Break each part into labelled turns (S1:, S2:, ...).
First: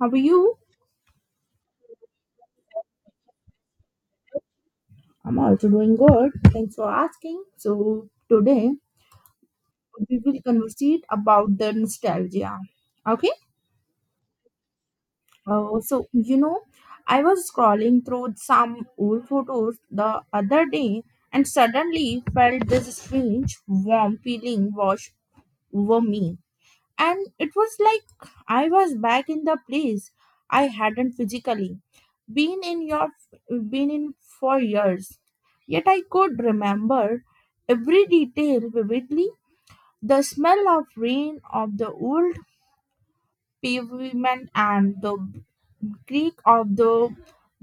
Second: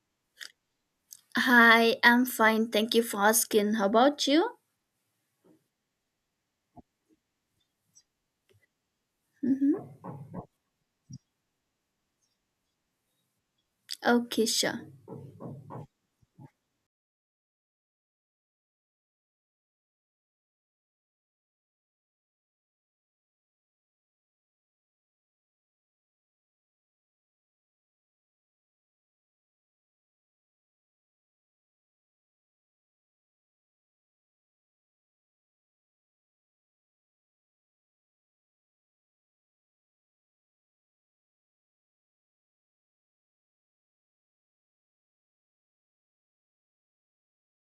S1: How are you?
S2: Hi, I'm fine. Thank you for asking. How about you?
S1: I'm also doing good. Thanks for asking. So today
S2: Hmm.
S1: we will conversate about the nostalgia. Okay.
S2: Okay, sure.
S1: Uh, so you know, I was scrolling through some old photos the other day and suddenly felt this strange warm feeling wash over me. And it was like I was back in the place I hadn't physically been in your been in for years. Yet I could remember every detail vividly: the smell of rain, of the old pavement, and the creak of the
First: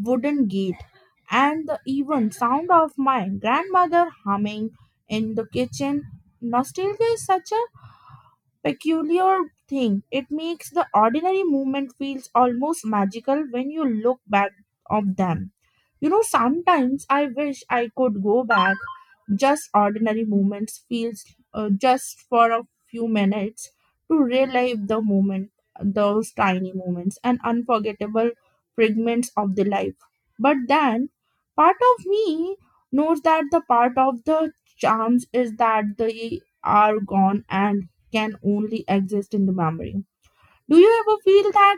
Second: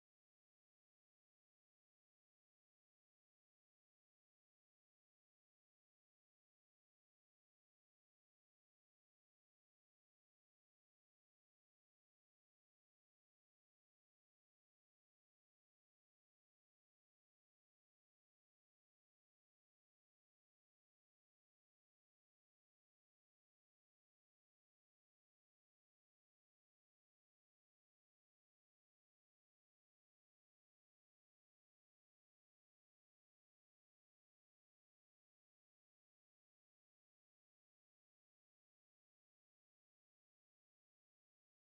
S1: wooden gate, and the even sound of my grandmother humming in the kitchen. Nostalgia is such a peculiar thing. It makes the ordinary movement feels almost magical when you look back of them. You know, sometimes I wish I could go back just ordinary moments feels, just for a few minutes to relive the moment, those tiny moments and unforgettable fragments of the life. But then part of me knows that the part of the charms is that they are gone and can only exist in the memory. Do you ever feel that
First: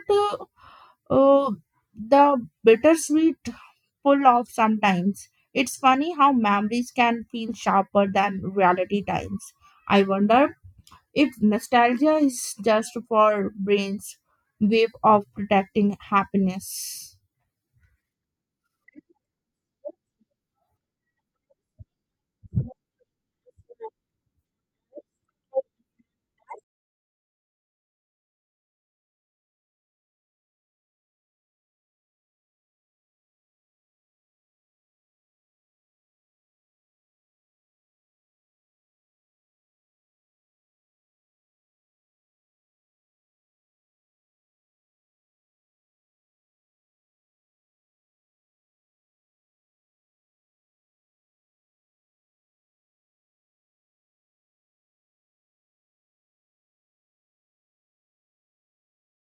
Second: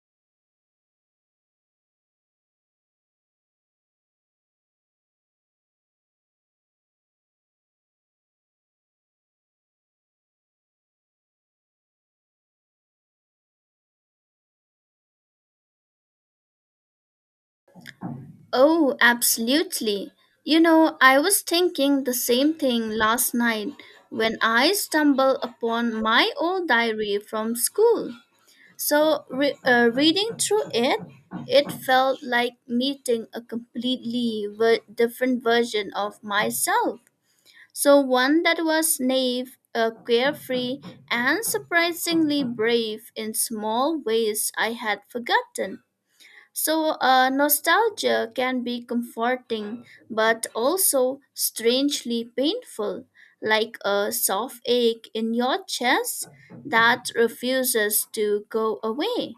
S1: uh, uh, the bittersweet pull off sometimes. It's funny how memories can feel sharper than reality times. I wonder if nostalgia is just for brains wave of protecting happiness.
S2: Oh, absolutely. You know, I was thinking the same thing last night when I stumbled upon my old diary from school. Reading through it, it felt like meeting a completely different version of myself. So one that was naive, carefree, and surprisingly brave in small ways I had forgotten. Nostalgia can be comforting, but also strangely painful, like a soft ache in your chest that refuses to go away.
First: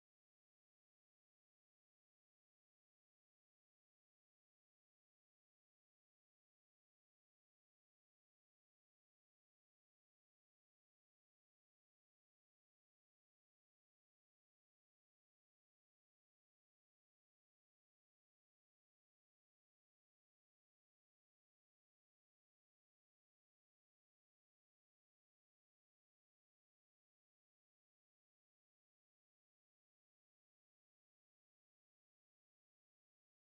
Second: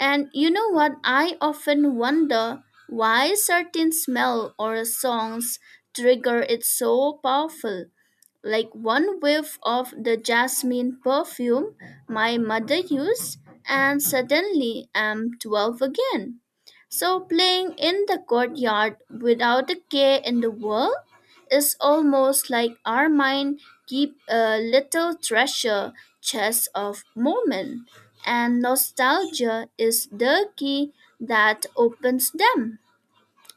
S2: And you know what? I often wonder why certain smell or songs trigger it so powerful, like one whiff of the jasmine perfume my mother used, and suddenly I'm 12 again. So, playing in the courtyard without a care in the world is almost like our mind keep a little treasure chest of moment, and nostalgia is the key that opens them.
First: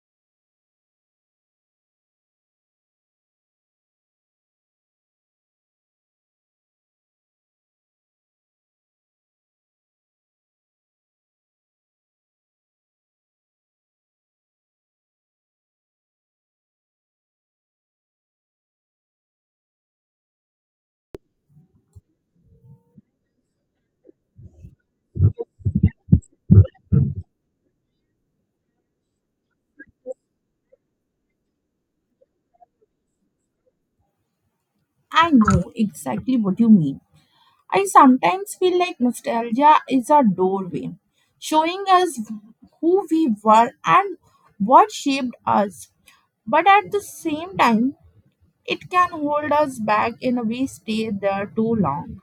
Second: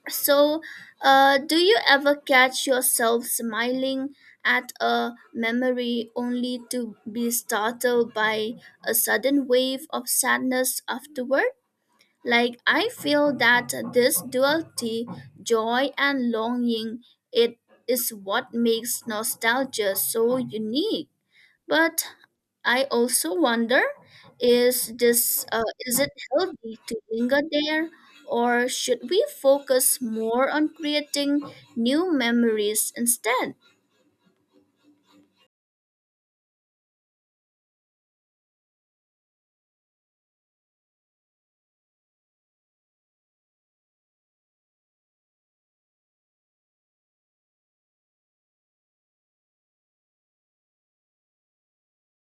S2: So, do you ever catch yourself smiling at a memory only to be startled by a sudden wave of sadness afterward? Like, I feel that this duality, joy and longing, it is what makes nostalgia so unique. But I also wonder, is it healthy to linger there, or should we focus more on creating new memories instead?
S1: I know exactly what you mean. I sometimes feel like nostalgia is a doorway, showing us who we were and what shaped us. But at the same time, it can hold us back in a way stay there too long.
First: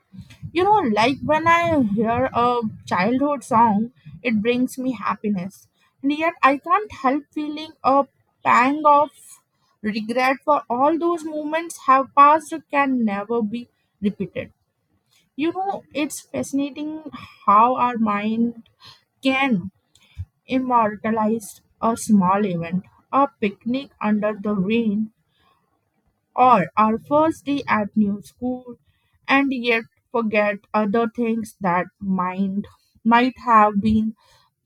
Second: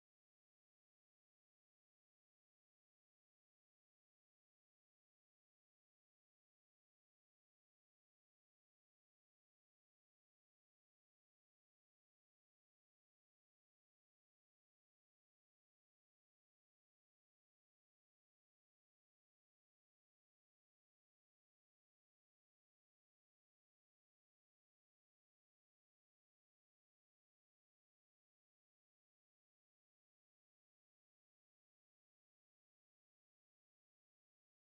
S1: You know, like when I hear a childhood song, it brings me happiness, and yet I can't help feeling a pang of regret for all those moments have passed can never be repeated. You know, it's fascinating how our mind can immortalize a small event, a picnic under the rain or our first day at new school, and yet forget other things that mind might have been,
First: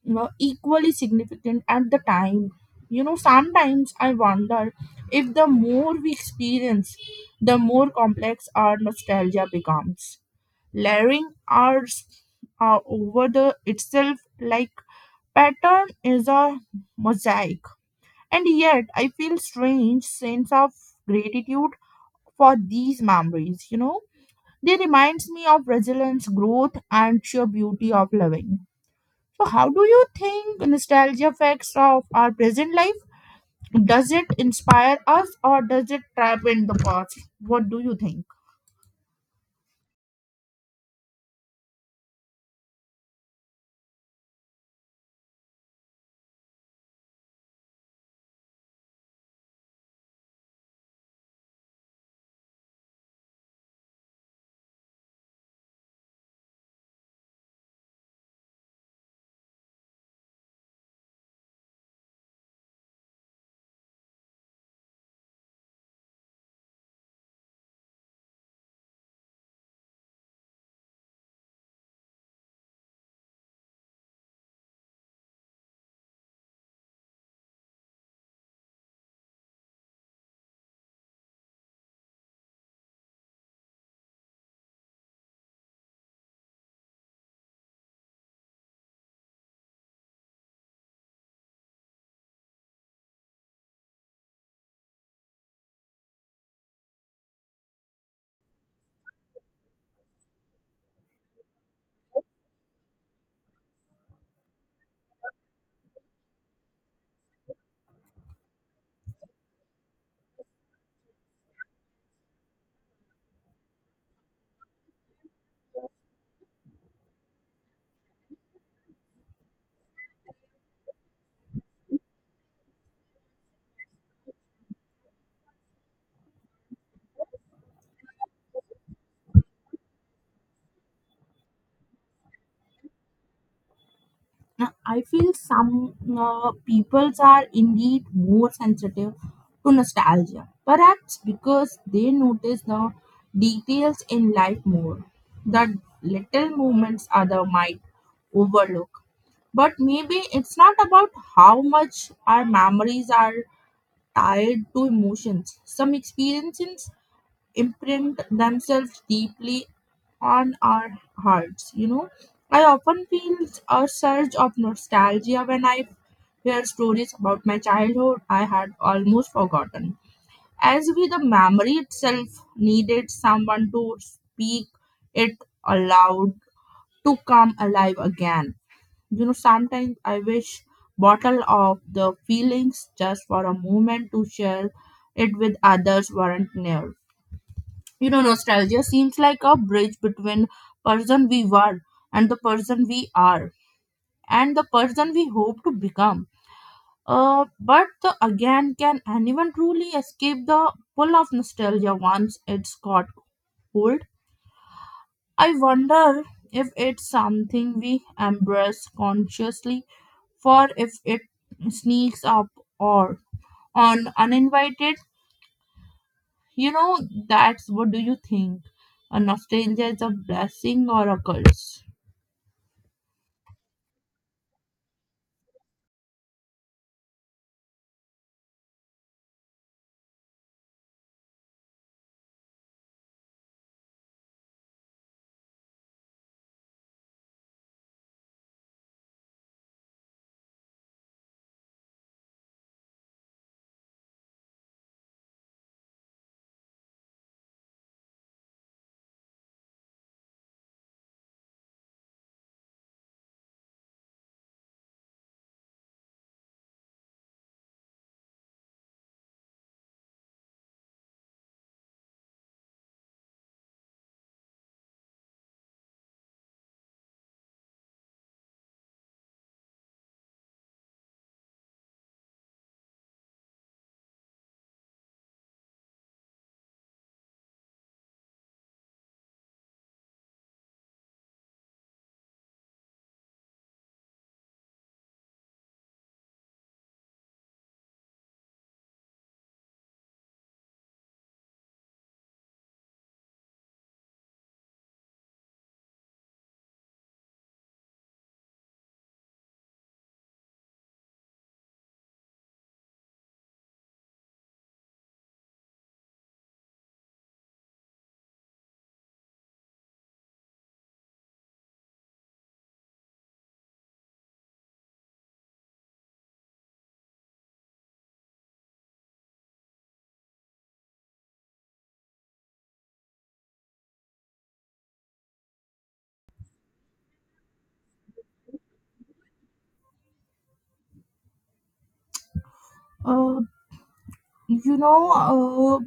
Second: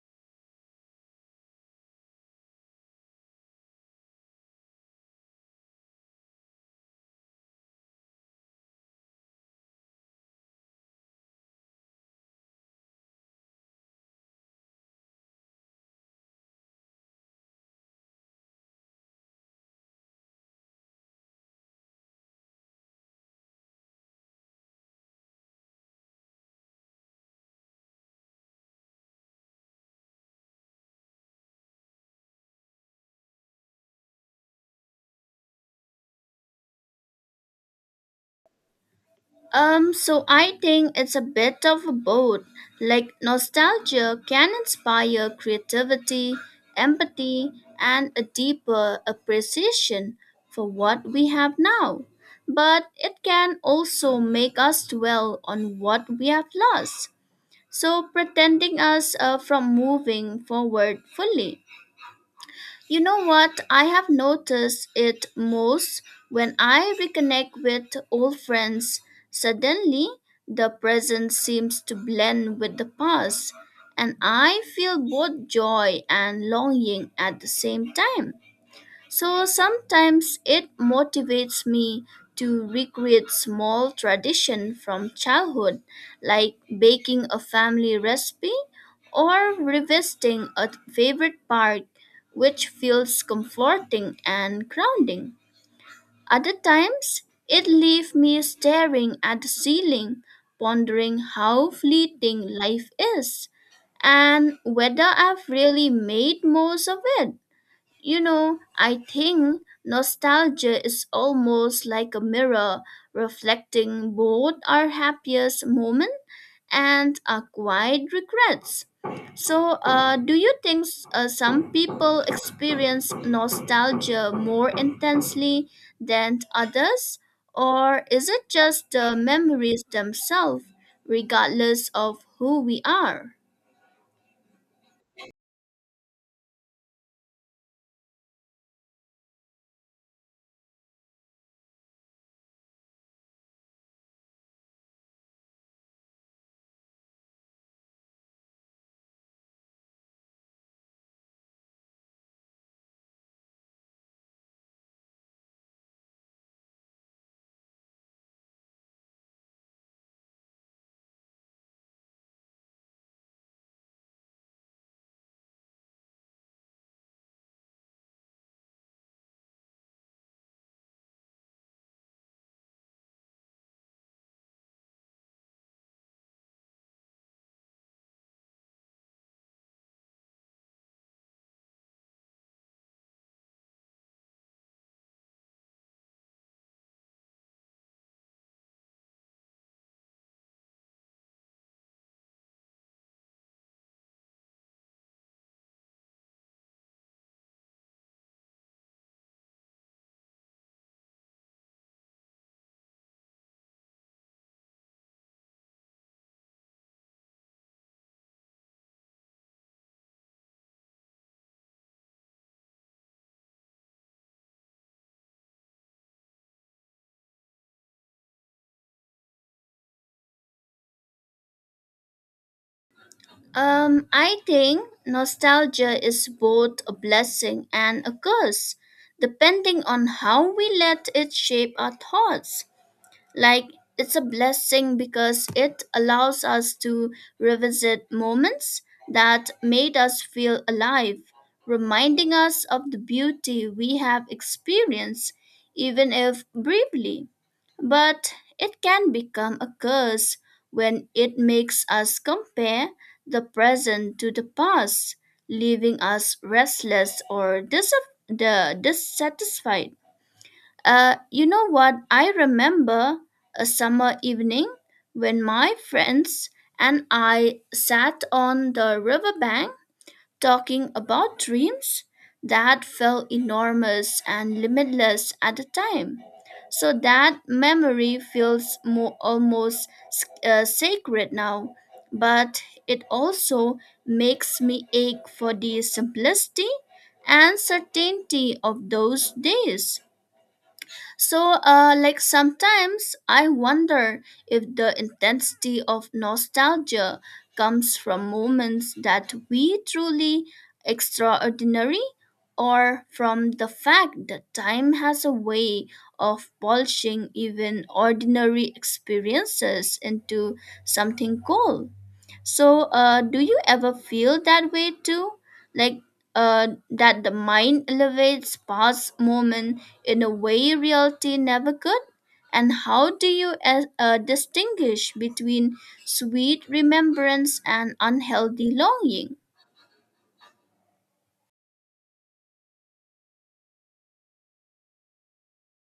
S1: you know, equally significant at the time. You know, sometimes I wonder if the more we experience, the more complex our nostalgia becomes, layering ours over the itself like pattern is a mosaic. And yet I feel strange sense of gratitude for these memories, you know. They reminds me of resilience, growth and sheer beauty of living. So how do you think nostalgia affects of our present life? Does it inspire us or does it trap in the past? What do you think?
S2: So I think it's a bit of a both. Like, nostalgia can inspire creativity, empathy, and a deeper appreciation for what we have now. But it can also make us dwell on what we have lost. Pretending us from moving forward fully. You know what? I have noticed it most when I reconnect with old friends. Suddenly, the present seems to blend with the past, and I feel both joy and longing at the same time. So sometimes it motivates me to recreate small tradition from childhood, like baking a family recipe or revisiting a favorite park, which feels comforting and grounding. Other times it leaves me staring at the ceiling, pondering how fleeting life is and whether I've really made most of it. You know, I think nostalgia is almost like a mirror reflecting both our happiest moment and our quiet regrets. Do you think some people experience nostalgia more intensely than others? Or is it just the memories themselves, regardless of who we are?
S1: Now I feel some peoples are indeed more sensitive to nostalgia, perhaps because they notice the details in life more. The little moments other might overlook. But maybe it's not about how much our memories are tied to emotions. Some experiences imprint themselves deeply on our hearts. You know, I often feel a surge of nostalgia when I hear stories about my childhood I had almost forgotten. As with the memory itself needed someone to speak it aloud to come alive again. You know, sometimes I wish bottle of the feelings just for a moment to share it with others weren't near. You know, nostalgia seems like a bridge between person we were and the person we are and the person we hope to become. uh, but again, can anyone truly escape the pull of nostalgia once it's got hold? I wonder if it's something we embrace consciously for if it sneaks up or on uninvited. You know, that's what do you think, a nostalgia is a blessing or a curse?
S2: I think nostalgia is both a blessing and a curse, depending on how we let it shape our thoughts. Like, it's a blessing because it allows us to revisit moments that made us feel alive, reminding us of the beauty we have experienced, even if briefly. But it can become a curse when it makes us compare the present to the past, leaving us restless or dis- the dissatisfied. You know what? I remember a summer evening when my friends and I sat on the riverbank talking about dreams that felt enormous and limitless at the time. So that memory feels more almost sacred now, but it also makes me ache for the simplicity and certainty of those days. Like sometimes I wonder if the intensity of nostalgia comes from moments that we truly extraordinary, or from the fact that time has a way of polishing even ordinary experiences into something cool. Do you ever feel that way too? Like that the mind elevates past moment in a way reality never could? And how do you distinguish between sweet remembrance and unhealthy longing?
S1: Uh, you know, uh,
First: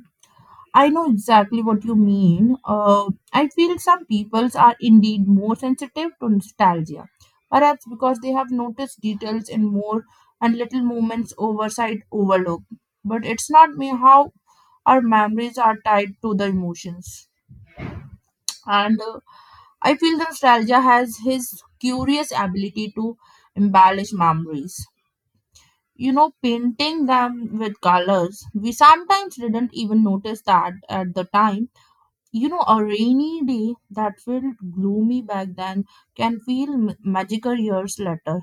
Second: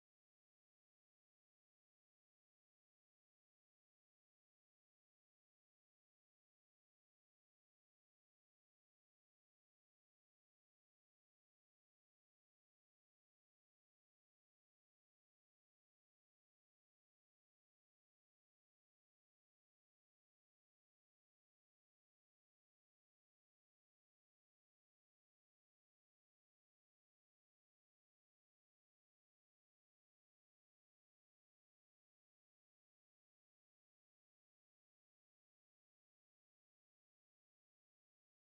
S1: I know exactly what you mean. I feel some peoples are indeed more sensitive to nostalgia, perhaps because they have noticed details in more and little moments oversight overlook. But it's not me how our memories are tied to the emotions. And I feel the nostalgia has his curious ability to embellish memories. You know, painting them with colors. We sometimes didn't even notice that at the time. You know, a rainy day that felt gloomy back then can feel magical years later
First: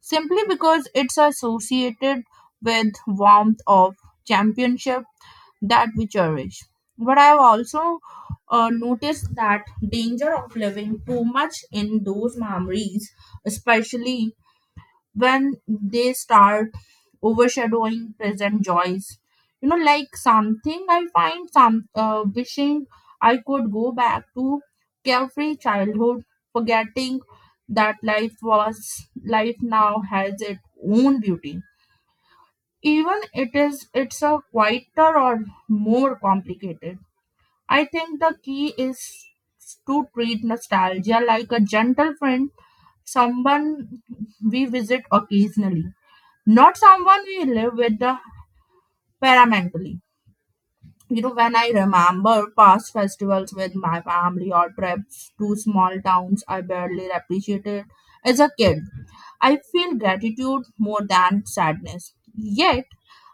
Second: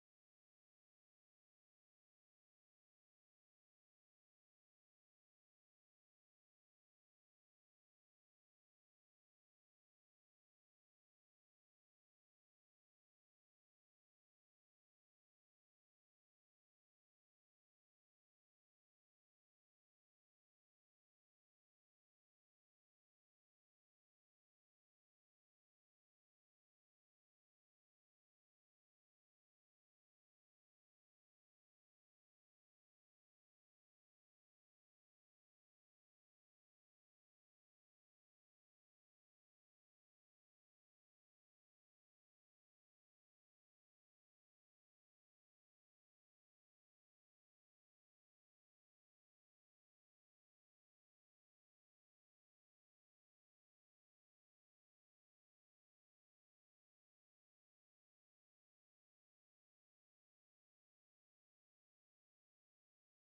S1: simply because it's associated with warmth of championship that we cherish. But I've also noticed that danger of living too much in those memories, especially when they start overshadowing present joys. You know, like something I find some, wishing I could go back to carefree childhood, forgetting that life now has its own beauty, even it is it's a quieter or more complicated. I think the key is to treat nostalgia like a gentle friend, someone we visit occasionally, not someone we live with permanently. You know, when I remember past festivals with my family or trips to small towns I barely appreciated as a kid, I feel gratitude more than sadness. Yet,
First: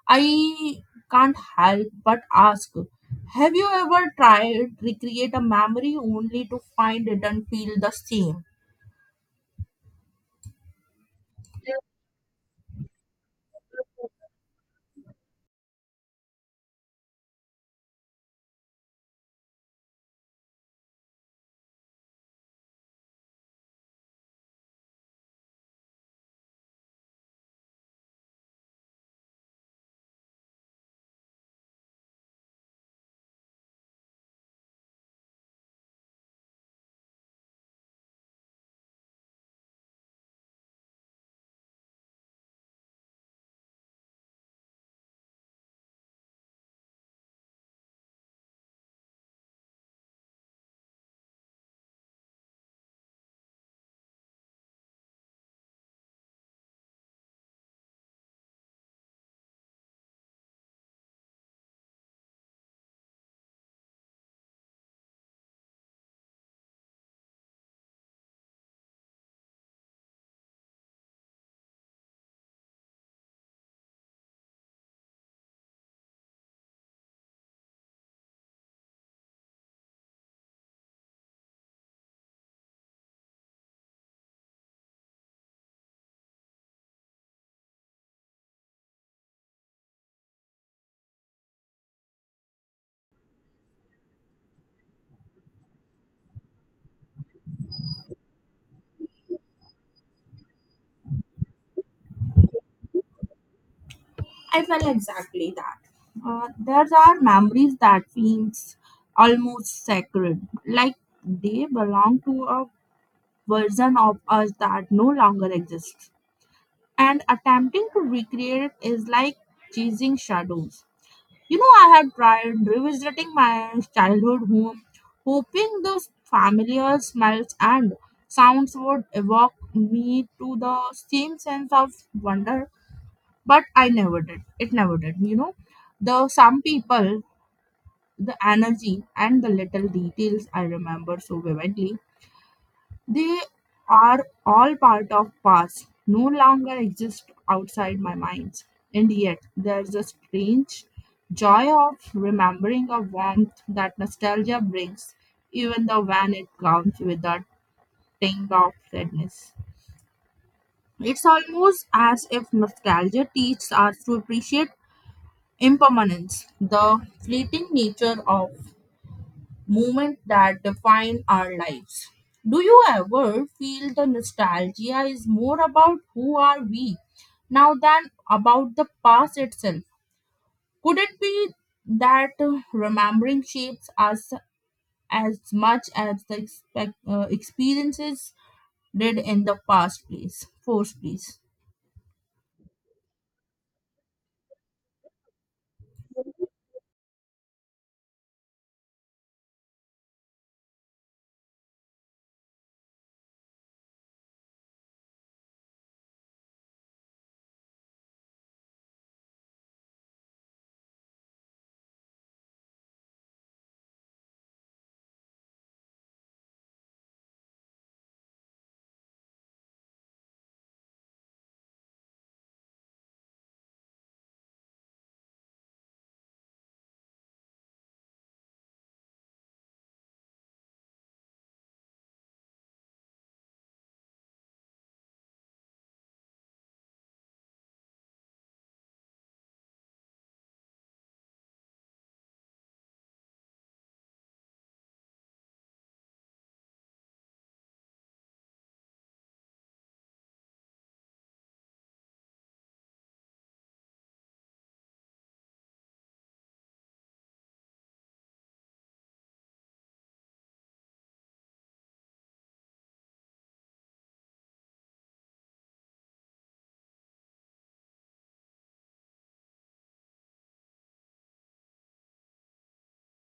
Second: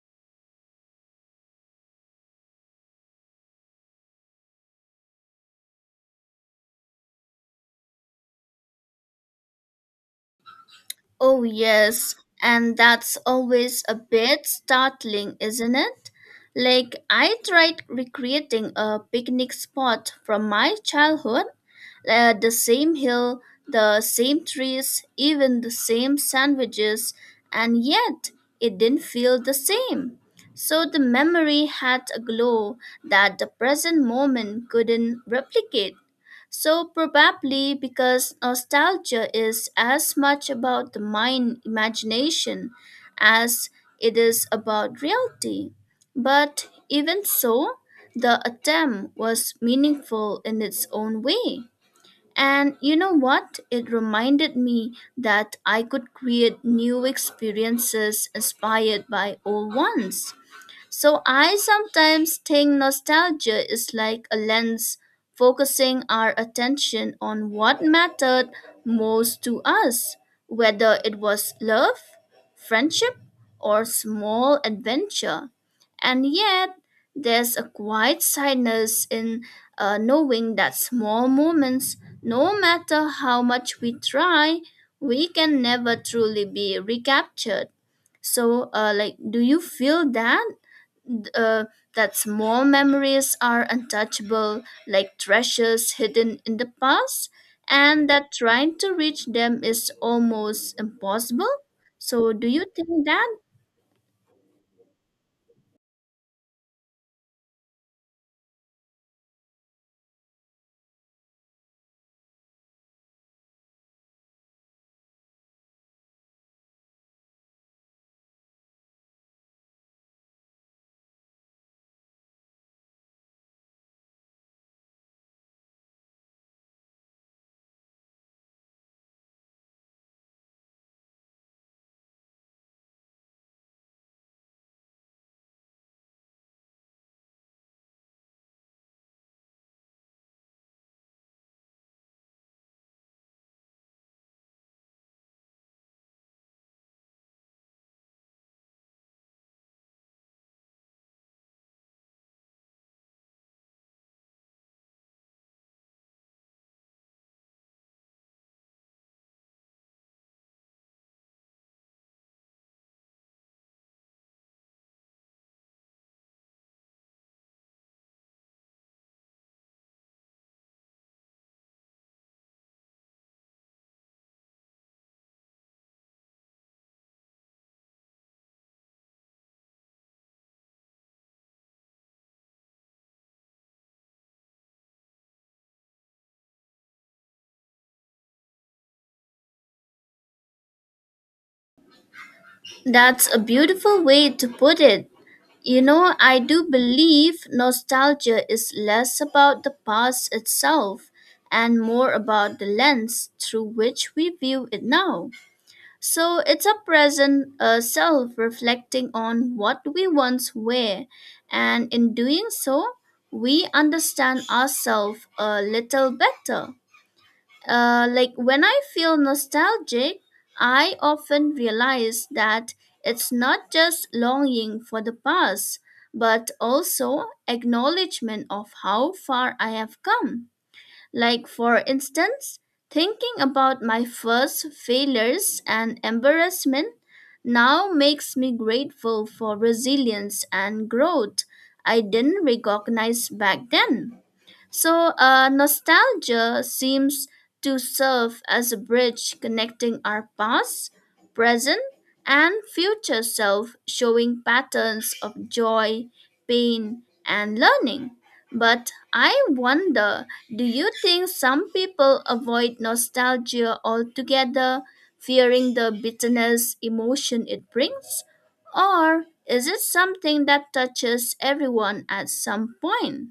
S1: I can't help but ask, have you ever tried recreate a memory only to find it and feel the same?
S2: Oh, yes, and that's always a bit startling, isn't it? Like, I tried recreating a picnic spot from my childhood, the same hill, the same trees, even the same sandwiches, and yet it didn't feel the same. So the memory had a glow that the present moment couldn't replicate. So, probably because nostalgia is as much about the mind imagination as it is about reality. But even so, the attempt was meaningful in its own way. And you know what? It reminded me that I could create new experiences inspired by old ones. So I sometimes think nostalgia is like a lens focusing our attention on what mattered most to us, whether it was love, friendship, or small adventure. And yet, there's a quiet sadness in knowing that small moments, no matter how much we try, we can never truly be recaptured. Do you feel that? uh, that small memories are untouchable, like treasures hidden in the past, and that trying to reach them is almost impossible. So, do you think that?
S1: I felt exactly that. There are memories that feels almost sacred, like they belong to a version of us that no longer exists. And attempting to recreate it is like chasing shadows. You know, I had tried revisiting my childhood home, hoping those familiar smells and sounds would evoke me to the same sense of wonder, but I never did, it never did. You know, the some people, the energy and the little details I remember so vividly, they are all part of past no longer exist outside my minds. And yet there's a strange joy of remembering a warmth that nostalgia brings, even though when it comes with a tinge of sadness. It's almost as if nostalgia teaches us to appreciate impermanence, the fleeting nature of movement that define our lives. Do you ever feel the nostalgia is more about who are we now than about the past itself? Could it be that remembering shapes us as much as the experiences did in the past, please? Force, please.
S2: That's a beautiful way to put it. You know, I do believe nostalgia is less about the past itself and more about the lens through which we view it now. So it's a present self reflecting on what we once were, and in doing so, we understand ourselves a little better. Like when I feel nostalgic, I often realize that it's not just longing for the past, but also acknowledgement of how far I have come. Like, for instance, thinking about my first failures and embarrassment now makes me grateful for resilience and growth I didn't recognize back then. Nostalgia seems to serve as a bridge connecting our past, present, and future self, showing patterns of joy, pain, and learning. But I wonder, do you think some people avoid nostalgia altogether, fearing the bitterness emotion it brings? Or is it something that touches everyone at some point?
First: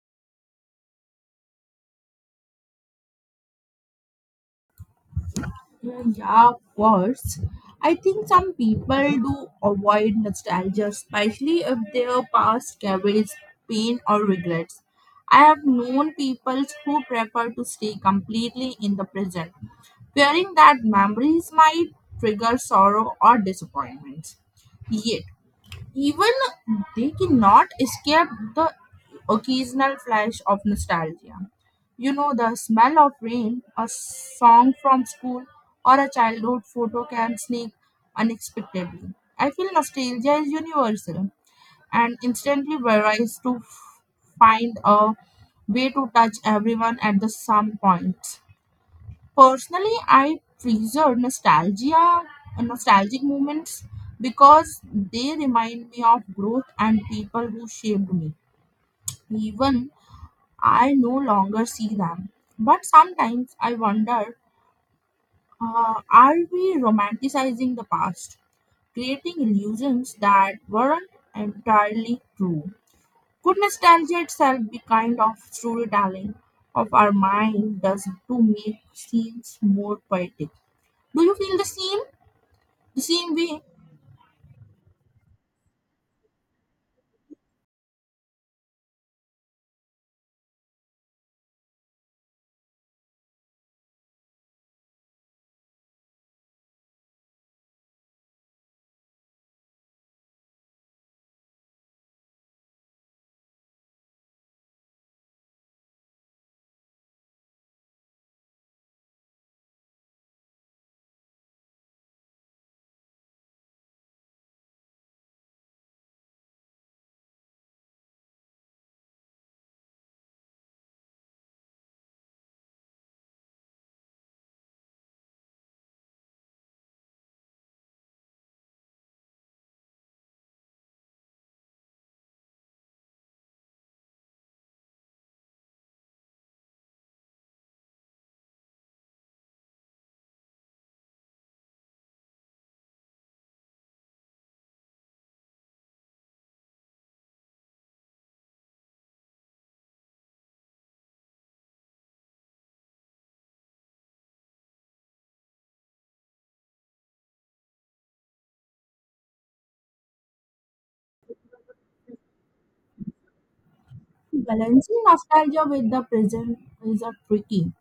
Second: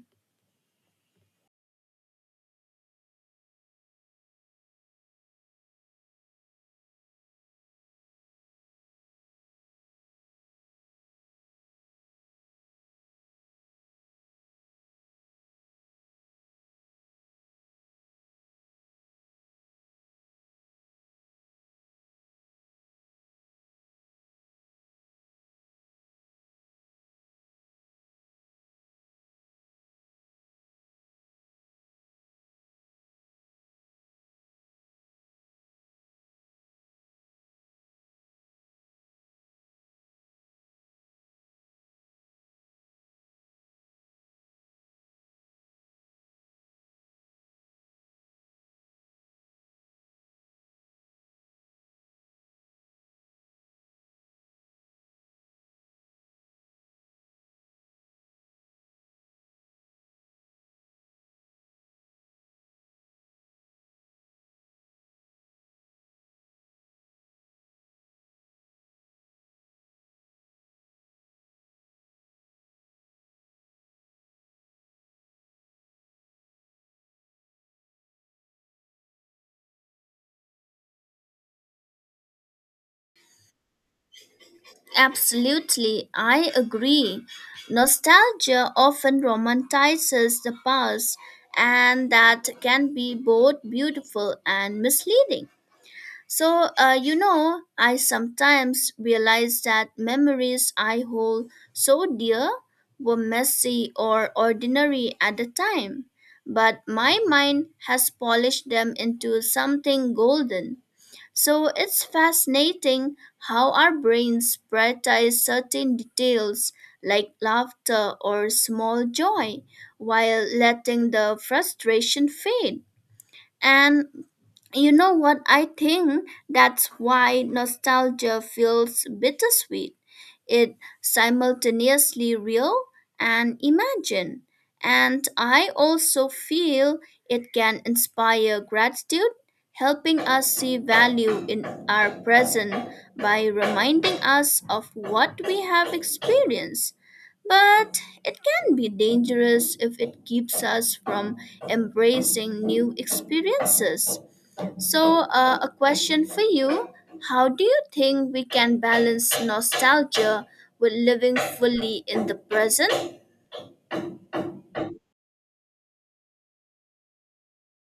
S1: Mm, yeah, of course. I think some people do avoid nostalgia, especially if their past carries pain or regrets. I have known people who prefer to stay completely in the present, fearing that memories might trigger sorrow or disappointment. Yet, even they cannot escape the occasional flash of nostalgia. You know, the smell of rain, a song from school, or a childhood photo can sneak unexpectedly. I feel nostalgia is universal and instantly varies to find a way to touch everyone at the some point. Personally, I treasure nostalgia, nostalgic moments because they remind me of growth and people who shaped me. Even I no longer see them. But sometimes I wonder, are we romanticizing the past, creating illusions that weren't entirely true? Could nostalgia itself be kind of storytelling of our mind does to make scenes more poetic? Do you feel the same? The same way?
S2: Absolutely, I agree. Nostalgia often romanticizes the past, and that can be both beautiful and misleading. You know, I sometimes realize that memories I hold so dear were messy or ordinary at the time, but my mind has polished them into something golden. So it's fascinating how our brains prioritize certain details like laughter or small joy, while letting the frustration fade. And you know what? I think that's why nostalgia feels bittersweet. It simultaneously real and imagined. And I also feel it can inspire gratitude, helping us see value in our present by reminding us of what we have experienced. But it can be dangerous if it keeps us from embracing new experiences. A question for you: how do you think we can balance nostalgia with living fully in the present?
S1: Balancing nostalgia with the present is a tricky.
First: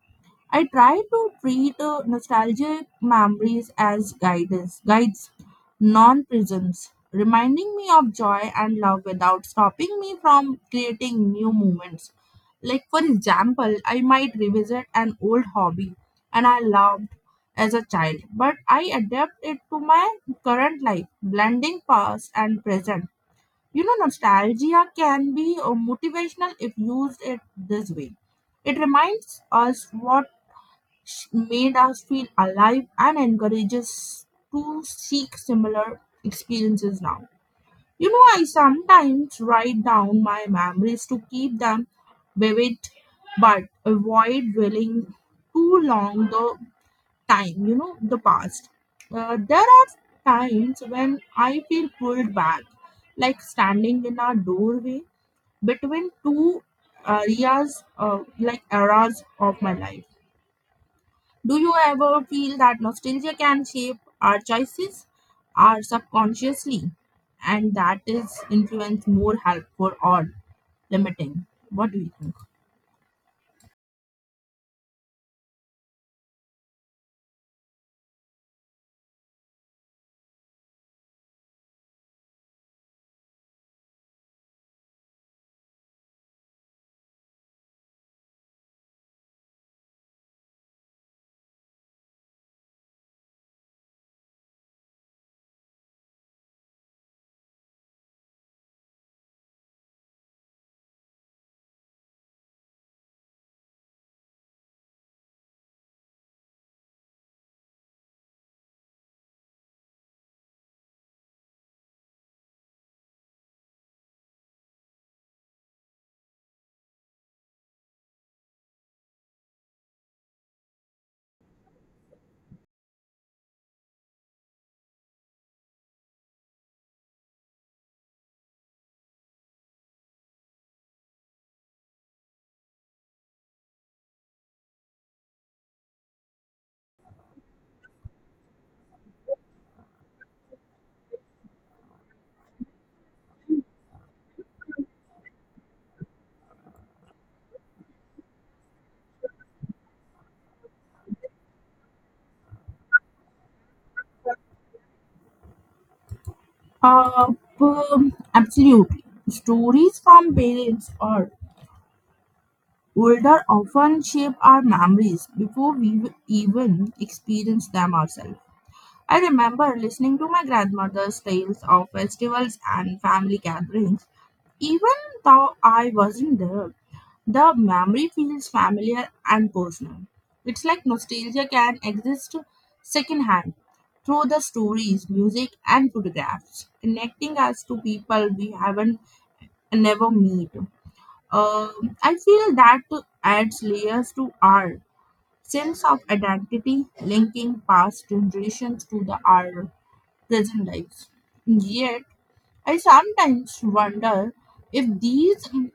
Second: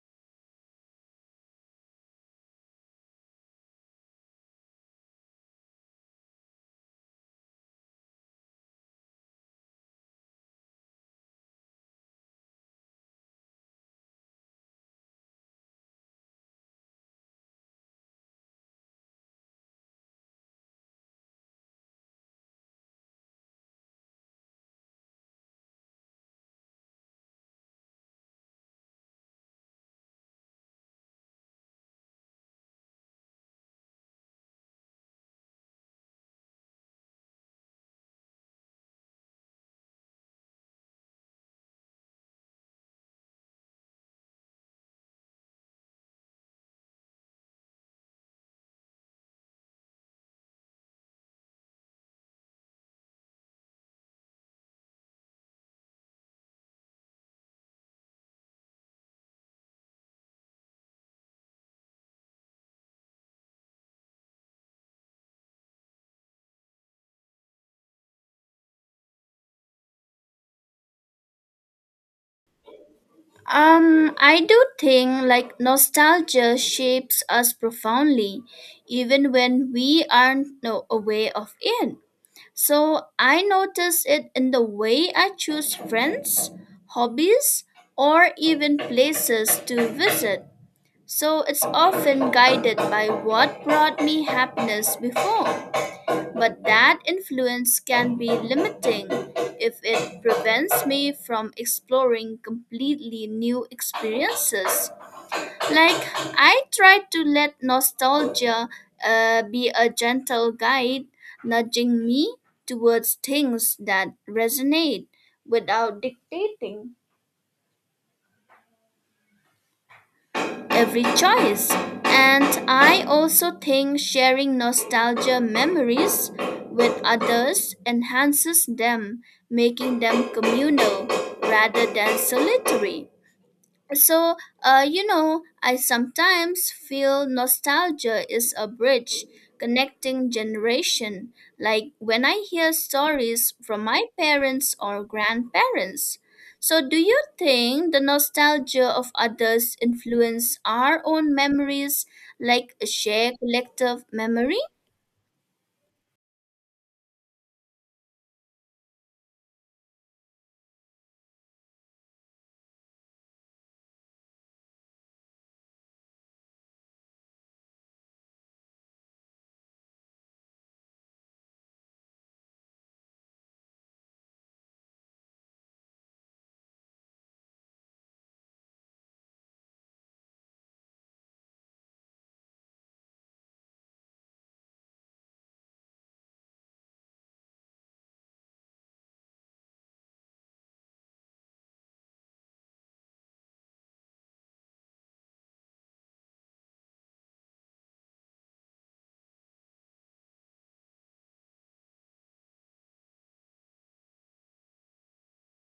S1: I try to treat nostalgic memories as guidance, guides, non-prisms, reminding me of joy and love without stopping me from creating new moments. Like for example, I might revisit an old hobby and I loved as a child, but I adapt it to my current life, blending past and present. You know, nostalgia can be motivational if used it this way. It reminds us what made us feel alive and encourages to seek similar experiences now. You know, I sometimes write down my memories to keep them vivid but avoid dwelling too long the time, you know, the past. There are times when I feel pulled back, like standing in a doorway between two areas, like eras of my life. Do you ever feel that nostalgia can shape our choices, our subconsciously, and that is influence more helpful or limiting? What do you think?
S2: I do think like nostalgia shapes us profoundly, even when we aren't no, aware of it. So I notice it in the way I choose friends, hobbies, or even places to visit. So it's often guided by what brought me happiness before. But that influence can be limiting if it prevents me from exploring completely new experiences. Like, I try to let nostalgia be a gentle guide, nudging me towards things that resonate without dictating every choice. And I also think sharing nostalgia memories with others enhances them, making them communal rather than solitary. So, you know, I sometimes feel nostalgia is a bridge connecting generation, like when I hear stories from my parents or grandparents. So, do you think the nostalgia of others influence our own memories, like a shared collective memory?
S1: Uh, Absolutely. Stories from parents or older often shape our memories before we even experience them ourselves. I remember listening to my grandmother's tales of festivals and family gatherings, even though I wasn't there. The memory feels familiar and personal. It's like nostalgia can exist secondhand through the stories, music, and photographs, connecting us to people we haven't never meet. I feel that adds layers to our sense of identity, linking past generations to the our present lives. Yet, I sometimes wonder if these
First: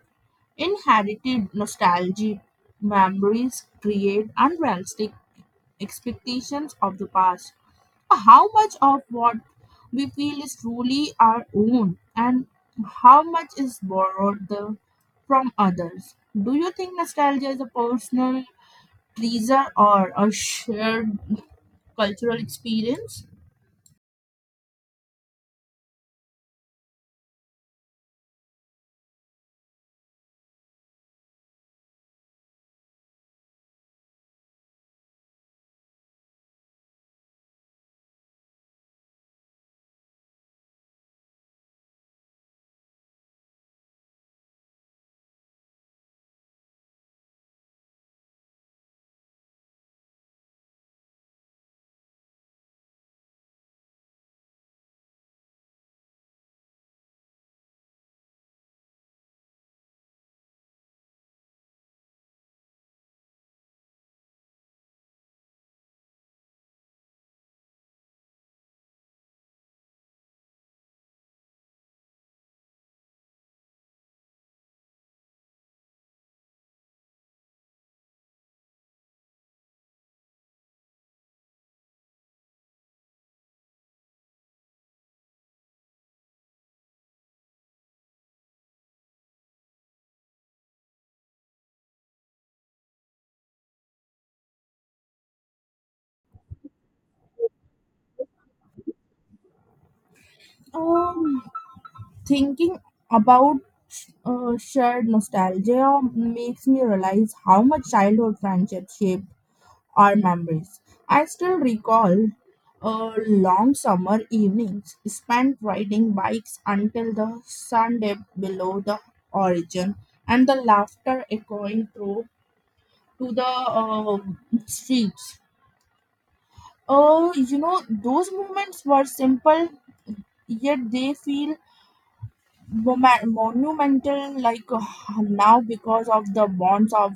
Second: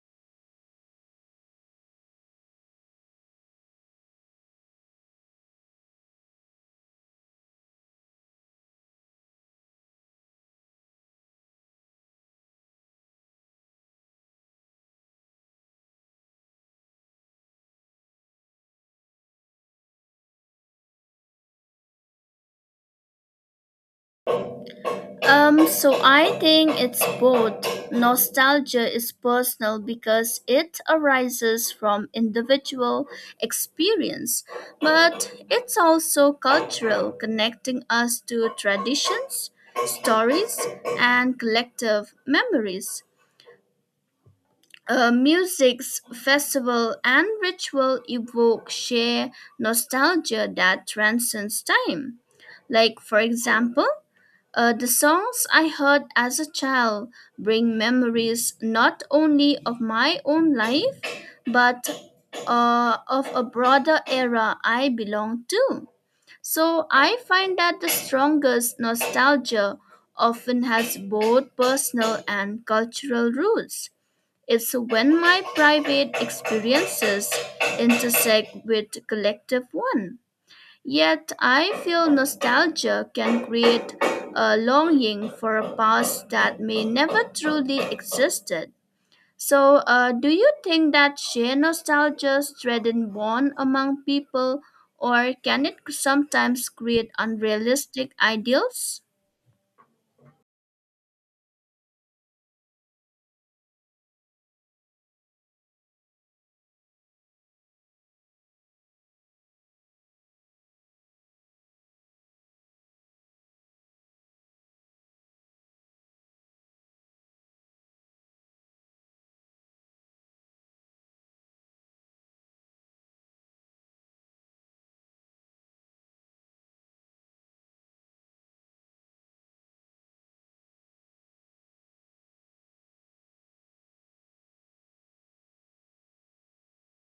S1: inherited nostalgic memories create unrealistic expectations of the past. How much of what we feel is truly our own and how much is borrowed the, from others? Do you think nostalgia is a personal pleaser or a shared cultural experience?
S2: So I think it's both. Nostalgia is personal because it arises from individual experience, but it's also cultural, connecting us to traditions, stories, and collective memories. Music's festival and ritual evoke sheer nostalgia that transcends time. Like, for example, the songs I heard as a child bring memories not only of my own life, but of a broader era I belong to. So I find that the strongest nostalgia often has both personal and cultural roots. It's when my private experiences intersect with collective one. Yet I feel nostalgia can create a longing for a past that may never truly existed. Do you think that shared nostalgia strengthens bond among people, or can it sometimes create unrealistic ideals?
S1: Um, Thinking about shared nostalgia makes me realize how much childhood friendships shape our memories. I still recall long summer evenings spent riding bikes until the sun dipped below the horizon and the laughter echoing through to the uh, streets. Oh, you know, those moments were simple, yet they feel monumental like now because of the bonds of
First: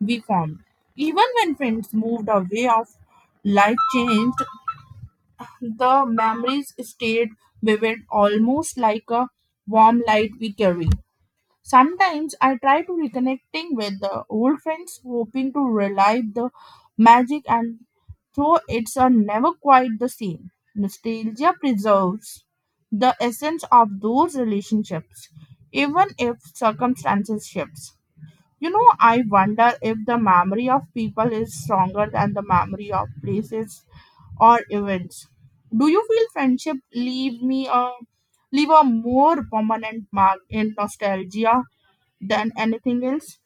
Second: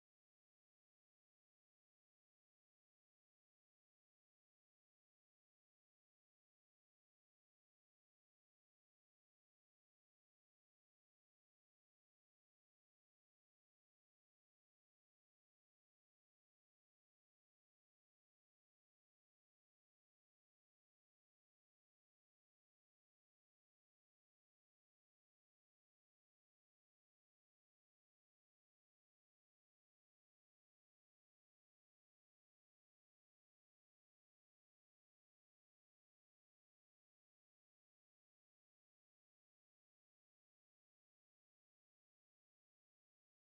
S1: we formed. Even when friends moved away of life changed, the memories stayed vivid, almost like a warm light we carry. Sometimes I try to reconnecting with the old friends, hoping to relive the magic, and though it's never quite the same. Nostalgia preserves the essence of those relationships, even if circumstances shift. You know, I wonder if the memory of people is stronger than the memory of places or events. Do you feel friendship leave a more permanent mark in nostalgia than anything else?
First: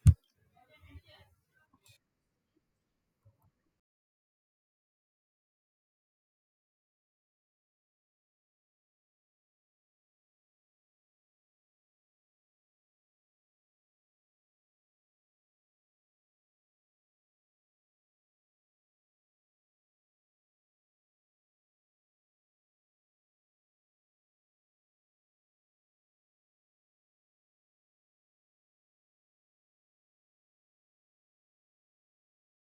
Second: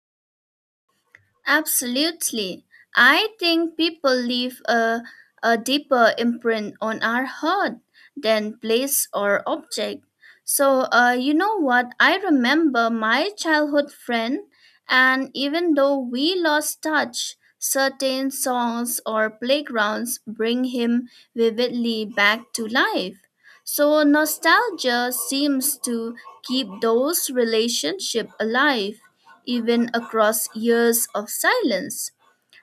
S2: Absolutely. I think people leave a deeper imprint on our heart than place or object. You know what? I remember my childhood friend, and even though we lost touch, certain songs or playgrounds bring him vividly back to life. So, nostalgia seems to keep those relationships alive even across years of silence.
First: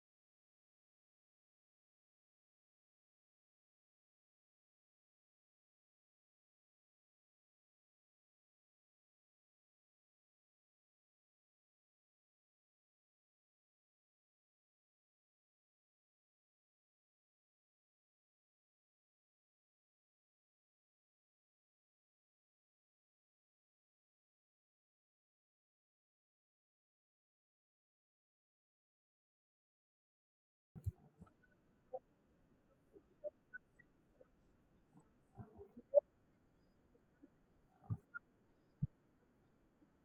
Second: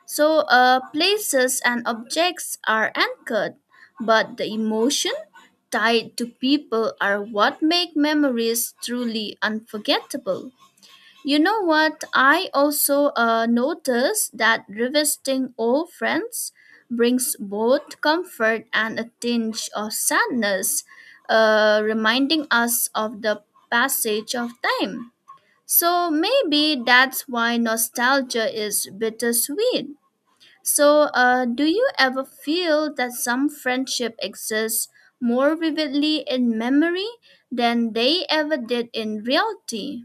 S2: Places and objects are anchored, but the emotion tied to people are what make memories truly unforgettable. You know what? I also noticed that revisiting old friends brings both comfort and a tinge of sadness, reminding us of the passage of time. So maybe that's why nostalgia is bittersweet. Do you ever feel that some friendship exists more vividly in memory than they ever did in reality?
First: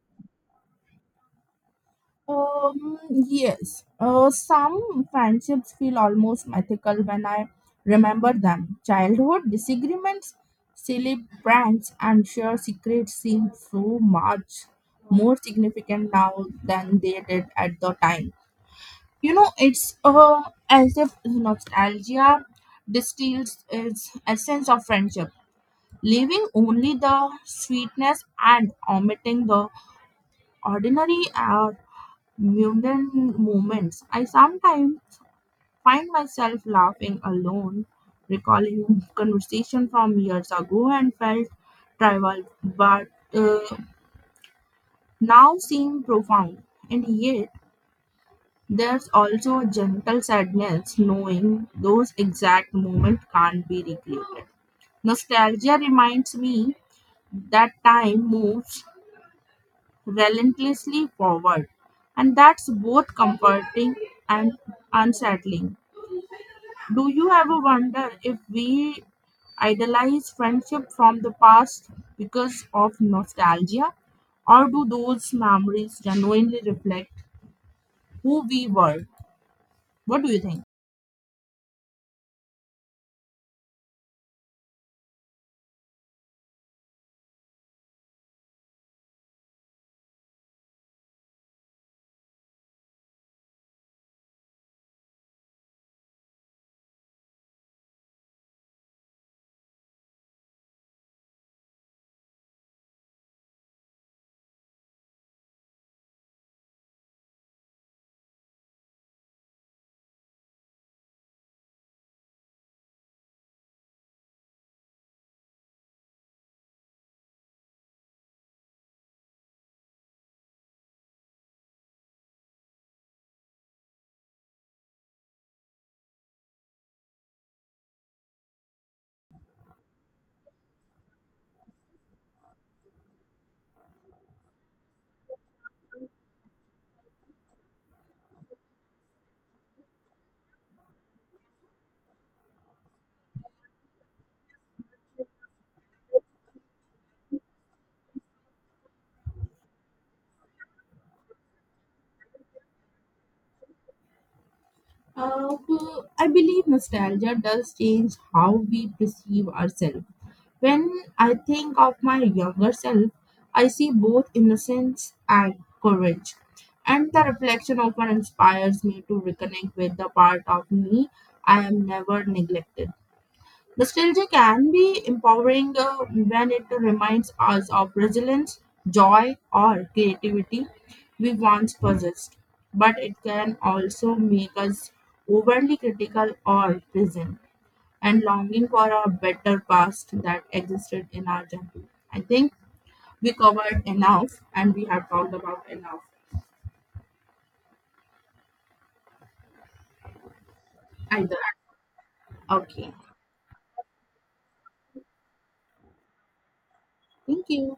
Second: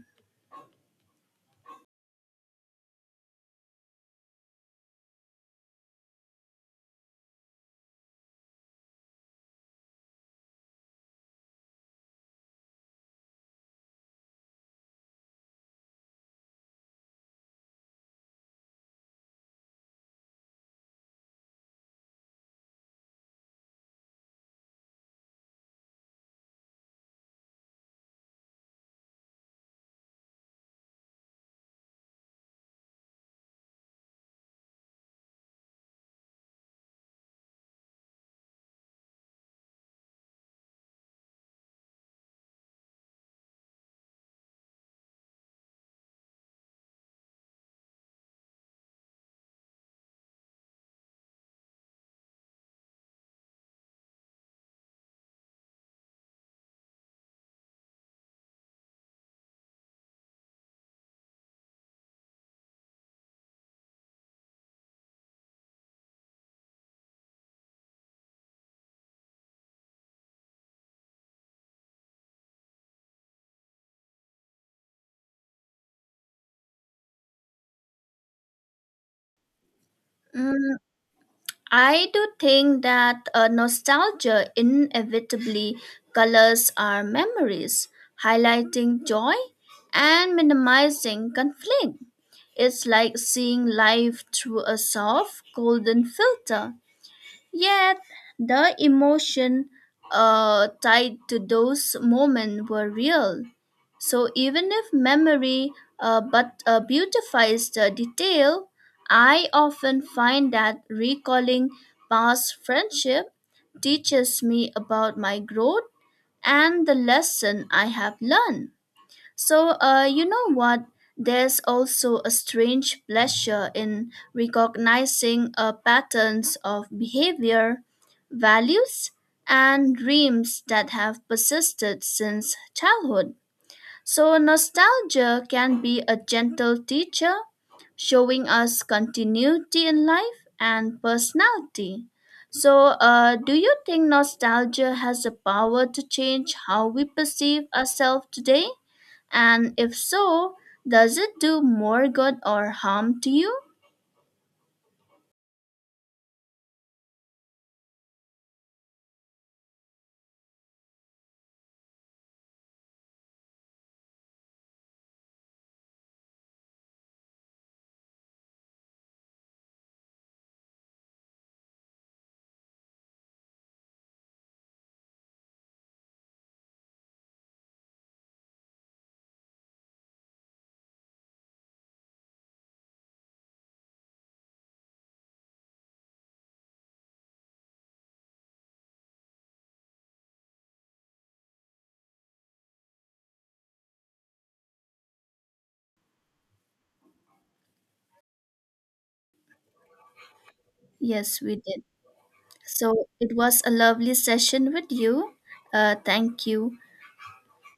S1: Yes. Some friendships feel almost mythical when I remember them. Childhood disagreements, silly pranks, and shared secrets seem so much more significant now than they did at the time. You know, it's as if nostalgia distills its essence of friendship, leaving only the sweetness and omitting the ordinary mundane moments. I sometimes find myself laughing alone, recalling conversation from years ago and felt trivial, but uh, now seem profound. And yet, there's also a gentle sadness knowing those exact moments can't be recreated. Nostalgia reminds me that time moves relentlessly forward. And that's both comforting and unsettling. Do you ever wonder if we idolize friendship from the past because of nostalgia? Or do those memories genuinely reflect who we were? What do you think?
S2: Mm, I do think that nostalgia inevitably colors our memories, highlighting joy and minimizing conflict. It's like seeing life through a soft, golden filter. Yet, the emotion tied to those moments were real. So, even if memory but beautifies the detail, I often find that recalling past friendship teaches me about my growth and the lesson I have learned. You know what? There's also a strange pleasure in recognizing patterns of behavior, values, and dreams that have persisted since childhood. So, nostalgia can be a gentle teacher, showing us continuity in life and personality. Do you think nostalgia has the power to change how we perceive ourselves today? And if so, does it do more good or harm to you?
S1: Uh, well, I believe nostalgia does change how we perceive ourselves. When I think of my younger self, I see both innocence and courage. And the reflection often inspires me to reconnect with the part of me I am never neglected. Nostalgia can be empowering when it reminds us of resilience, joy, or creativity we once possessed, but it can also make us overly critical or present and longing for a better past that existed in our childhood. I think we covered enough and we have talked about enough either.
S2: Yes, we did.
S1: Okay,
S2: So, it was a lovely session with you. Thank you.
S1: thank you.